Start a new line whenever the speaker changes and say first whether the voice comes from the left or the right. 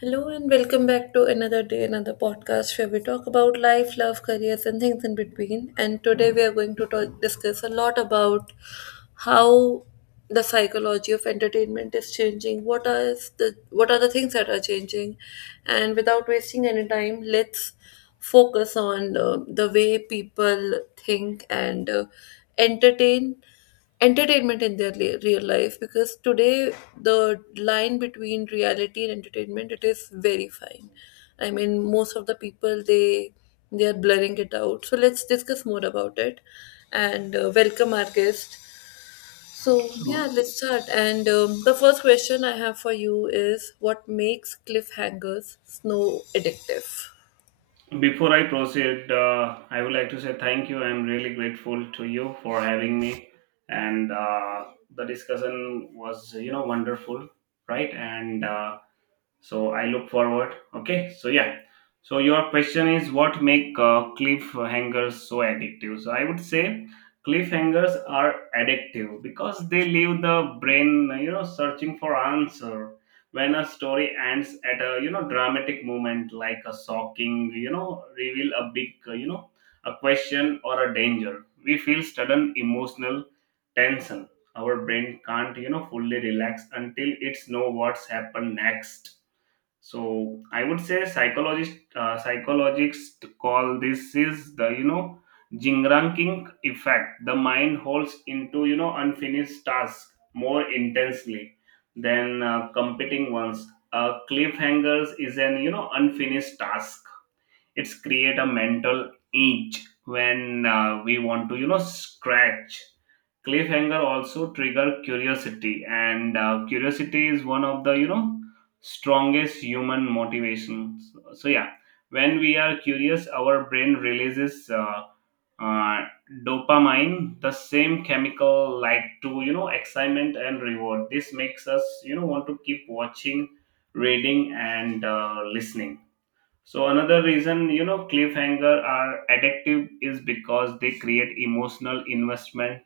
left: Hello and welcome back to another day, another podcast where we talk about life, love, careers, and things in between. And today we are going to discuss a lot about how the psychology of entertainment is changing. What are the things that are changing? And without wasting any time, let's focus on the way people think, and entertain entertainment in their real life, because today the line between reality and entertainment, it is very fine. I mean, most of the people, they are blurring it out. So let's discuss more about it, and welcome our guest. So yeah,
right: So,
left: let's start. And the first question I have for you is what makes cliffhangers snow addictive.
right: before I proceed, I would like to say thank you. I'm really grateful to you for having me, and the discussion was, wonderful, right? And so I look forward. Okay, so yeah, so your question is what make cliffhangers so addictive. So I would say cliffhangers are addictive because they leave the brain, searching for answer. When a story ends at a, dramatic moment, like a shocking, reveal, a big a question or a danger, we feel sudden emotional tension. Our brain can't, fully relax until it's know what's happened next. So I would say psychologists call this is the, jingranking effect. The mind holds into, unfinished tasks more intensely than competing ones. Cliffhangers is an, unfinished task. It's create a mental itch when we want to, scratch. Cliffhanger also trigger curiosity, and curiosity is one of the, strongest human motivations. So yeah, when we are curious, our brain releases uh, dopamine, the same chemical like to, excitement and reward. This makes us, want to keep watching, reading, and listening. So another reason, cliffhanger are addictive is because they create emotional investment.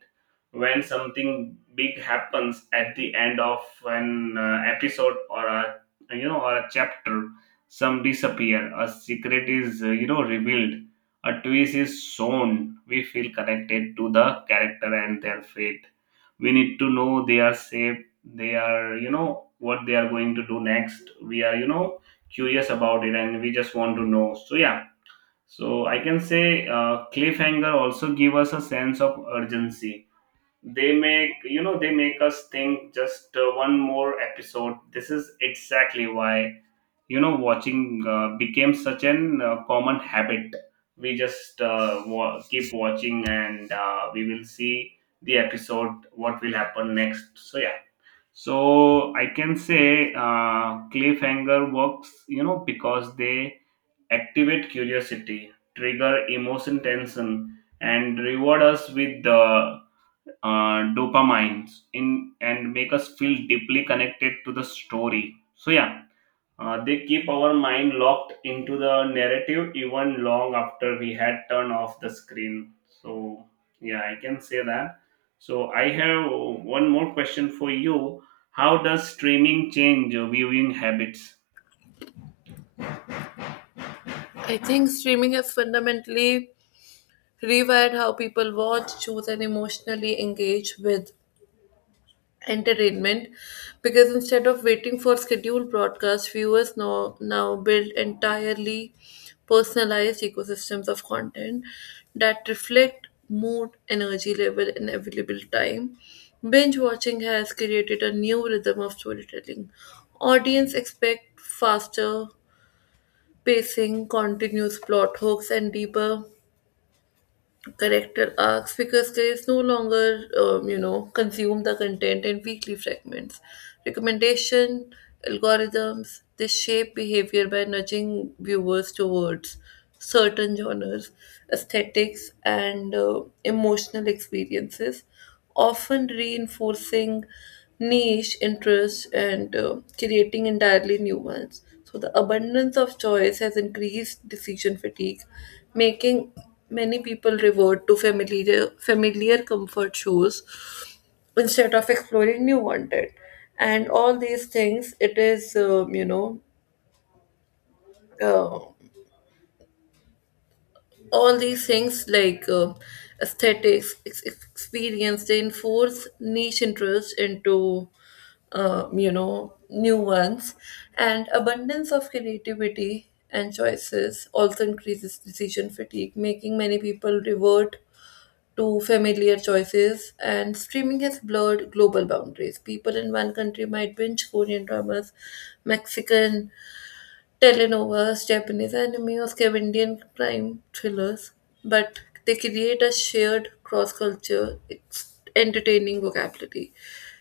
right: When something big happens at the end of an episode or a, or a chapter, some disappear, a secret is, revealed, a twist is shown, we feel connected to the character and their fate. We need to know they are safe. They are, what they are going to do next. We are, curious about it, and we just want to know. So yeah, so I can say cliffhanger also give us a sense of urgency. They make us think just one more episode. This is exactly why, watching became such an common habit. We just keep watching, and we will see the episode what will happen next. So yeah, so I can say cliffhanger works, because they activate curiosity, trigger emotion tension, and reward us with the dopamines in, and make us feel deeply connected to the story. So yeah, they keep our mind locked into the narrative, even long after we had turned off the screen. So yeah, I can say that. So I have one more question for you. How does streaming change your viewing habits?
left: I think streaming has fundamentally rewired how people watch, choose, and emotionally engage with entertainment, because instead of waiting for scheduled broadcasts, viewers now build entirely personalized ecosystems of content that reflect mood, energy level, and available time. Binge watching has created a new rhythm of storytelling. Audience expect faster pacing, continuous plot hooks, and deeper character arcs because critics no longer consume the content in weekly fragments. Recommendation algorithms, they shape behavior by nudging viewers towards certain genres, aesthetics, and emotional experiences, often reinforcing niche interests and creating entirely new ones. So the abundance of choice has increased decision fatigue, making many people revert to familiar comfort shows instead of exploring new content. And all these things, it is, you know, uh, all these things like aesthetics experience, they enforce niche interests into new ones. And abundance of creativity and choices also increases decision fatigue, making many people revert to familiar choices. And streaming has blurred global boundaries. People in one country might binge Korean dramas, Mexican Telenovelas, Japanese anime, or Scandinavian crime thrillers, but they create a shared cross culture, entertaining vocabulary.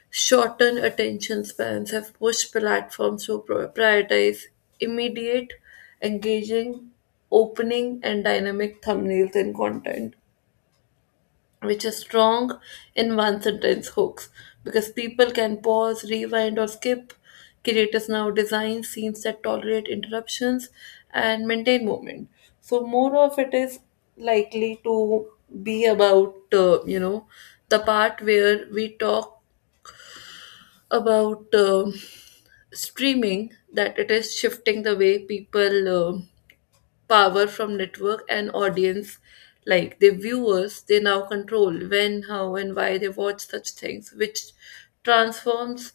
left: Shortened attention spans have pushed platforms to prioritize immediate, engaging, opening, and dynamic thumbnails and content, which is strong in one sentence hooks, because people can pause, rewind, or skip. Creators now design scenes that tolerate interruptions and maintain movement. So more of it is likely to be about, the part where we talk about streaming, that it is shifting the way people. Power from network and audience, like the viewers, they now control when, how, and why they watch such things, which transforms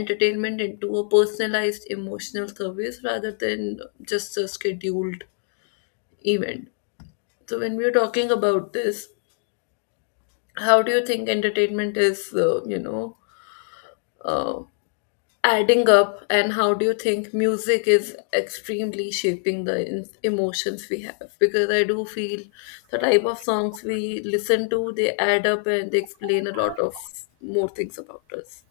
left: entertainment into a personalized emotional service rather than just a scheduled event. So when we're talking about this, how do you think entertainment is uh, adding up, and how do you think music is extremely shaping the emotions we have, because I do feel the type of songs we listen to, they add up and they explain a lot of more things about us.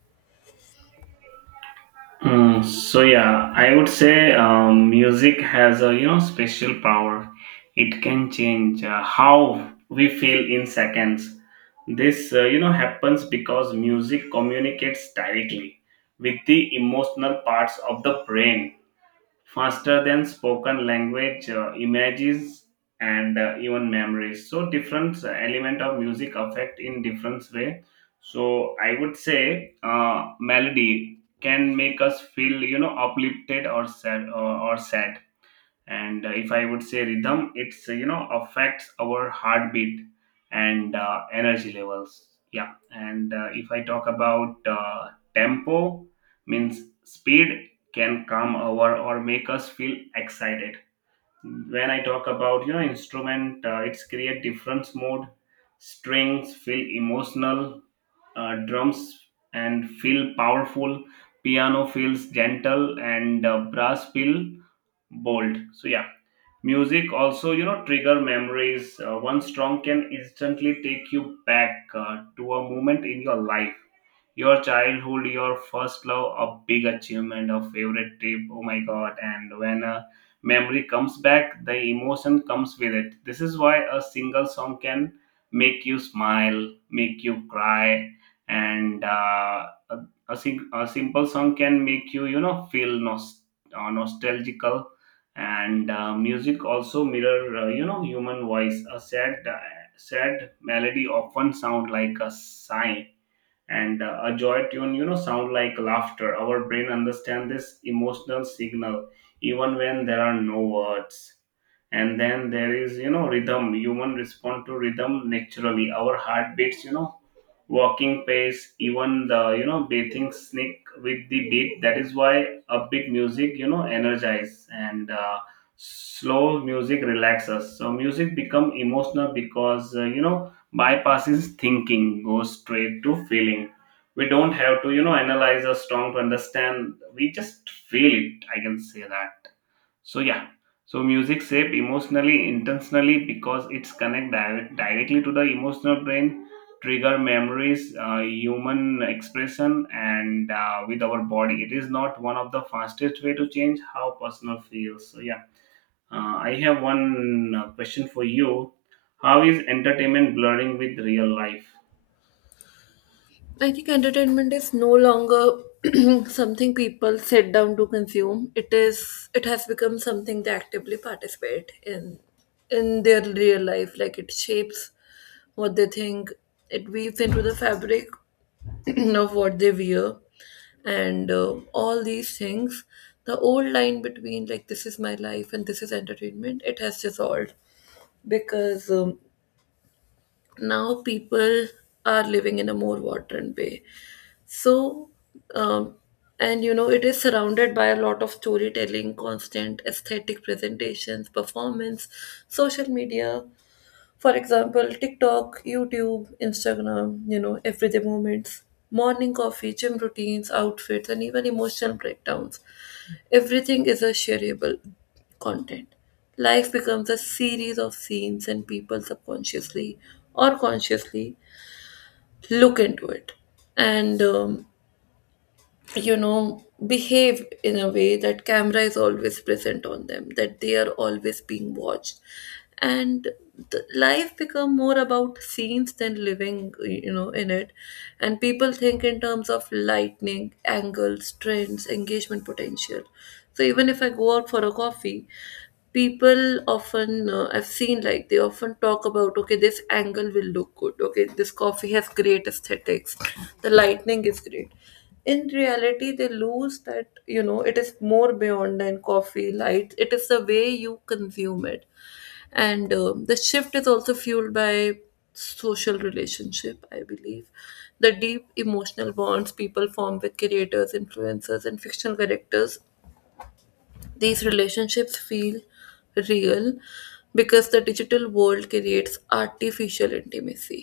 right: Mm, so yeah, I would say music has a, special power. It can change how we feel in seconds. This, happens because music communicates directly with the emotional parts of the brain, faster than spoken language, images, and even memories. So different element of music affect in different way. So I would say melody can make us feel, uplifted or sad or sad. And if I would say rhythm, it's, affects our heartbeat and energy levels, yeah. And if I talk about tempo, means speed, can calm our or make us feel excited. When I talk about, instrument, it's create different mode. Strings feel emotional, drums and feel powerful, piano feels gentle, and brass feel bold. So yeah, music also, trigger memories. One song can instantly take you back to a moment in your life, your childhood, your first love, a big achievement, a favorite trip. Oh my god. And when a memory comes back, the emotion comes with it. This is why a single song can make you smile, make you cry. And uh, a, a, sing- a simple song can make you, you know feel nostalgical. And music also mirror, human voice. A sad melody often sound like a sigh, and a joy tune, sound like laughter. Our brain understand this emotional signal even when there are no words. And then there is, rhythm. Human respond to rhythm naturally. Our heart beats, walking pace, even the, bathing sneak with the beat. That is why upbeat music, energize, and slow music relaxes. So music become emotional because, bypasses thinking, goes straight to feeling. We don't have to, analyze a song to understand. We just feel it. I can say that. So yeah, so music shape emotionally intentionally because it's connect directly to the emotional brain, trigger memories, human expression, and with our body. It is not one of the fastest way to change how personal feels. So yeah, I have one question for you. How is entertainment blurring with real life?
left: I think entertainment is no longer something people sit down to consume. It has become something they actively participate in their real life. Like, it shapes what they think, it weaves into the fabric of what they wear, and all these things. The old line between, like, this is my life and this is entertainment, it has dissolved, because now people are living in a more modern way. So, um, and it is surrounded by a lot of storytelling, constant aesthetic presentations, performance, social media. For example, TikTok, YouTube, Instagram, everyday moments, morning coffee, gym routines, outfits, and even emotional breakdowns. Everything is a shareable content. Life becomes a series of scenes, and people subconsciously or consciously look into it. And behave in a way that camera is always present on them, that they are always being watched. And the life become more about scenes than living, in it. And people think in terms of lightning, angles, trends, engagement potential. So even if I go out for a coffee, people often, I've seen, like, they often talk about, okay, this angle will look good, okay, this coffee has great aesthetics, the lightning is great. In reality, they lose that, it is more beyond than coffee light. It is the way you consume it. And the shift is also fueled by social relationship, I believe. The deep emotional bonds people form with creators, influencers, and fictional characters, these relationships feel real, because the digital world creates artificial intimacy,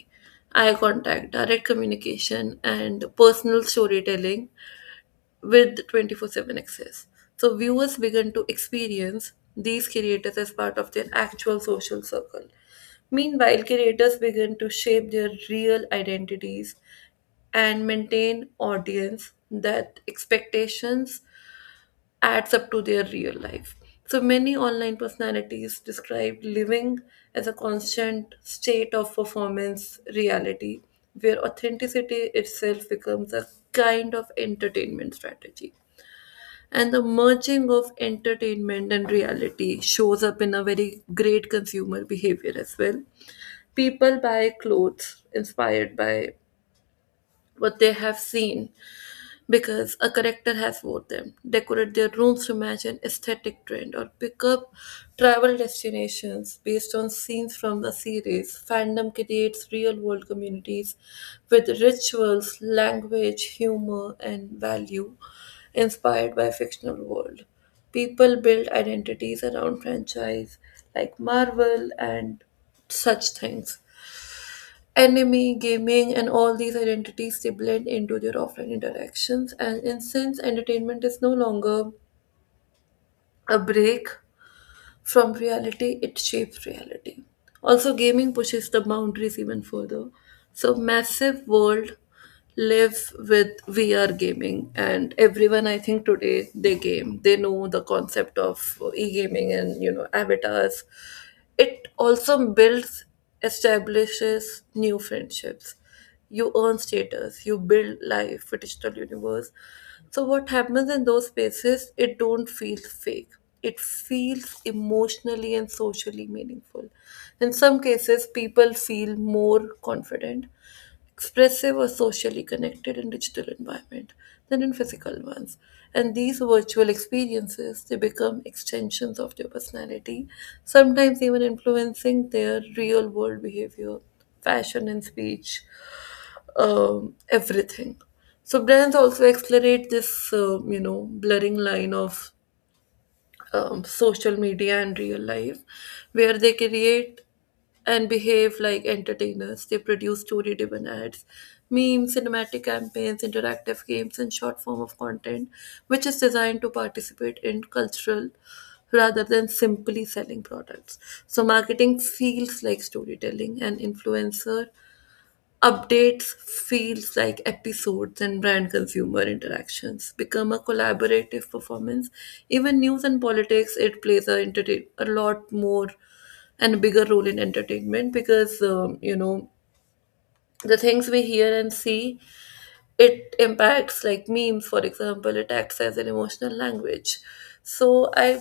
left: eye contact, direct communication, and personal storytelling with 24/7 access. So viewers began to experience these creators as part of their actual social circle. Meanwhile, creators began to shape their real identities and maintain audience that expectations adds up to their real life. So many online personalities described living as a constant state of performance reality, where authenticity itself becomes a kind of entertainment strategy. And the merging of entertainment and reality shows up in a very great consumer behavior as well. People buy clothes inspired by what they have seen because a character has wore them, decorate their rooms to match an aesthetic trend, or pick up travel destinations based on scenes from the series. Fandom creates real world communities with rituals, language, humor, and value inspired by fictional world. People build identities around franchise like Marvel and such things, Enemy gaming, and all these identities, they blend into their offline interactions. And in, since entertainment is no longer a break from reality, it shapes reality. Also, gaming pushes the boundaries even further. So massive world live with VR gaming, and everyone, I think today, they game. They know the concept of e-gaming and, avatars. It also builds, establishes new friendships. You earn status, you build life, a digital universe. So what happens in those spaces, it don't feel fake, it feels emotionally and socially meaningful. In some cases people feel more confident, expressive, or socially connected in digital environment than in physical ones. And these virtual experiences, they become extensions of their personality, sometimes even influencing their real world behavior, fashion, and speech, everything. So brands also accelerate this, blurring line of social media and real life, where they create and behave like entertainers. They produce story-driven ads, memes, cinematic campaigns, interactive games, and short form of content, which is designed to participate in cultural rather than simply selling products. So marketing feels like storytelling, and influencer updates feels like episodes, and brand consumer interactions become a collaborative performance. Even news and politics, it plays a lot more and bigger role in entertainment, because, the things we hear and see, it impacts, like memes, for example, it acts as an emotional language. So I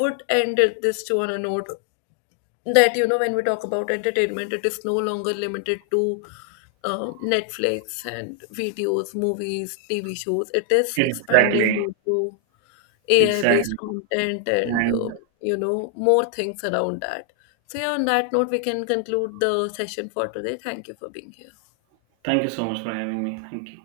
left: would end this to on a note that, when we talk about entertainment, it is no longer limited to Netflix and videos, movies, TV shows. It is expanding
right: Exactly,
left: more to ai based
right: exactly.
left: content and
right: And
left: more things around that. So yeah, on that note, we can conclude the session for today. Thank you for being here.
right: thank you so much for having me. Thank you.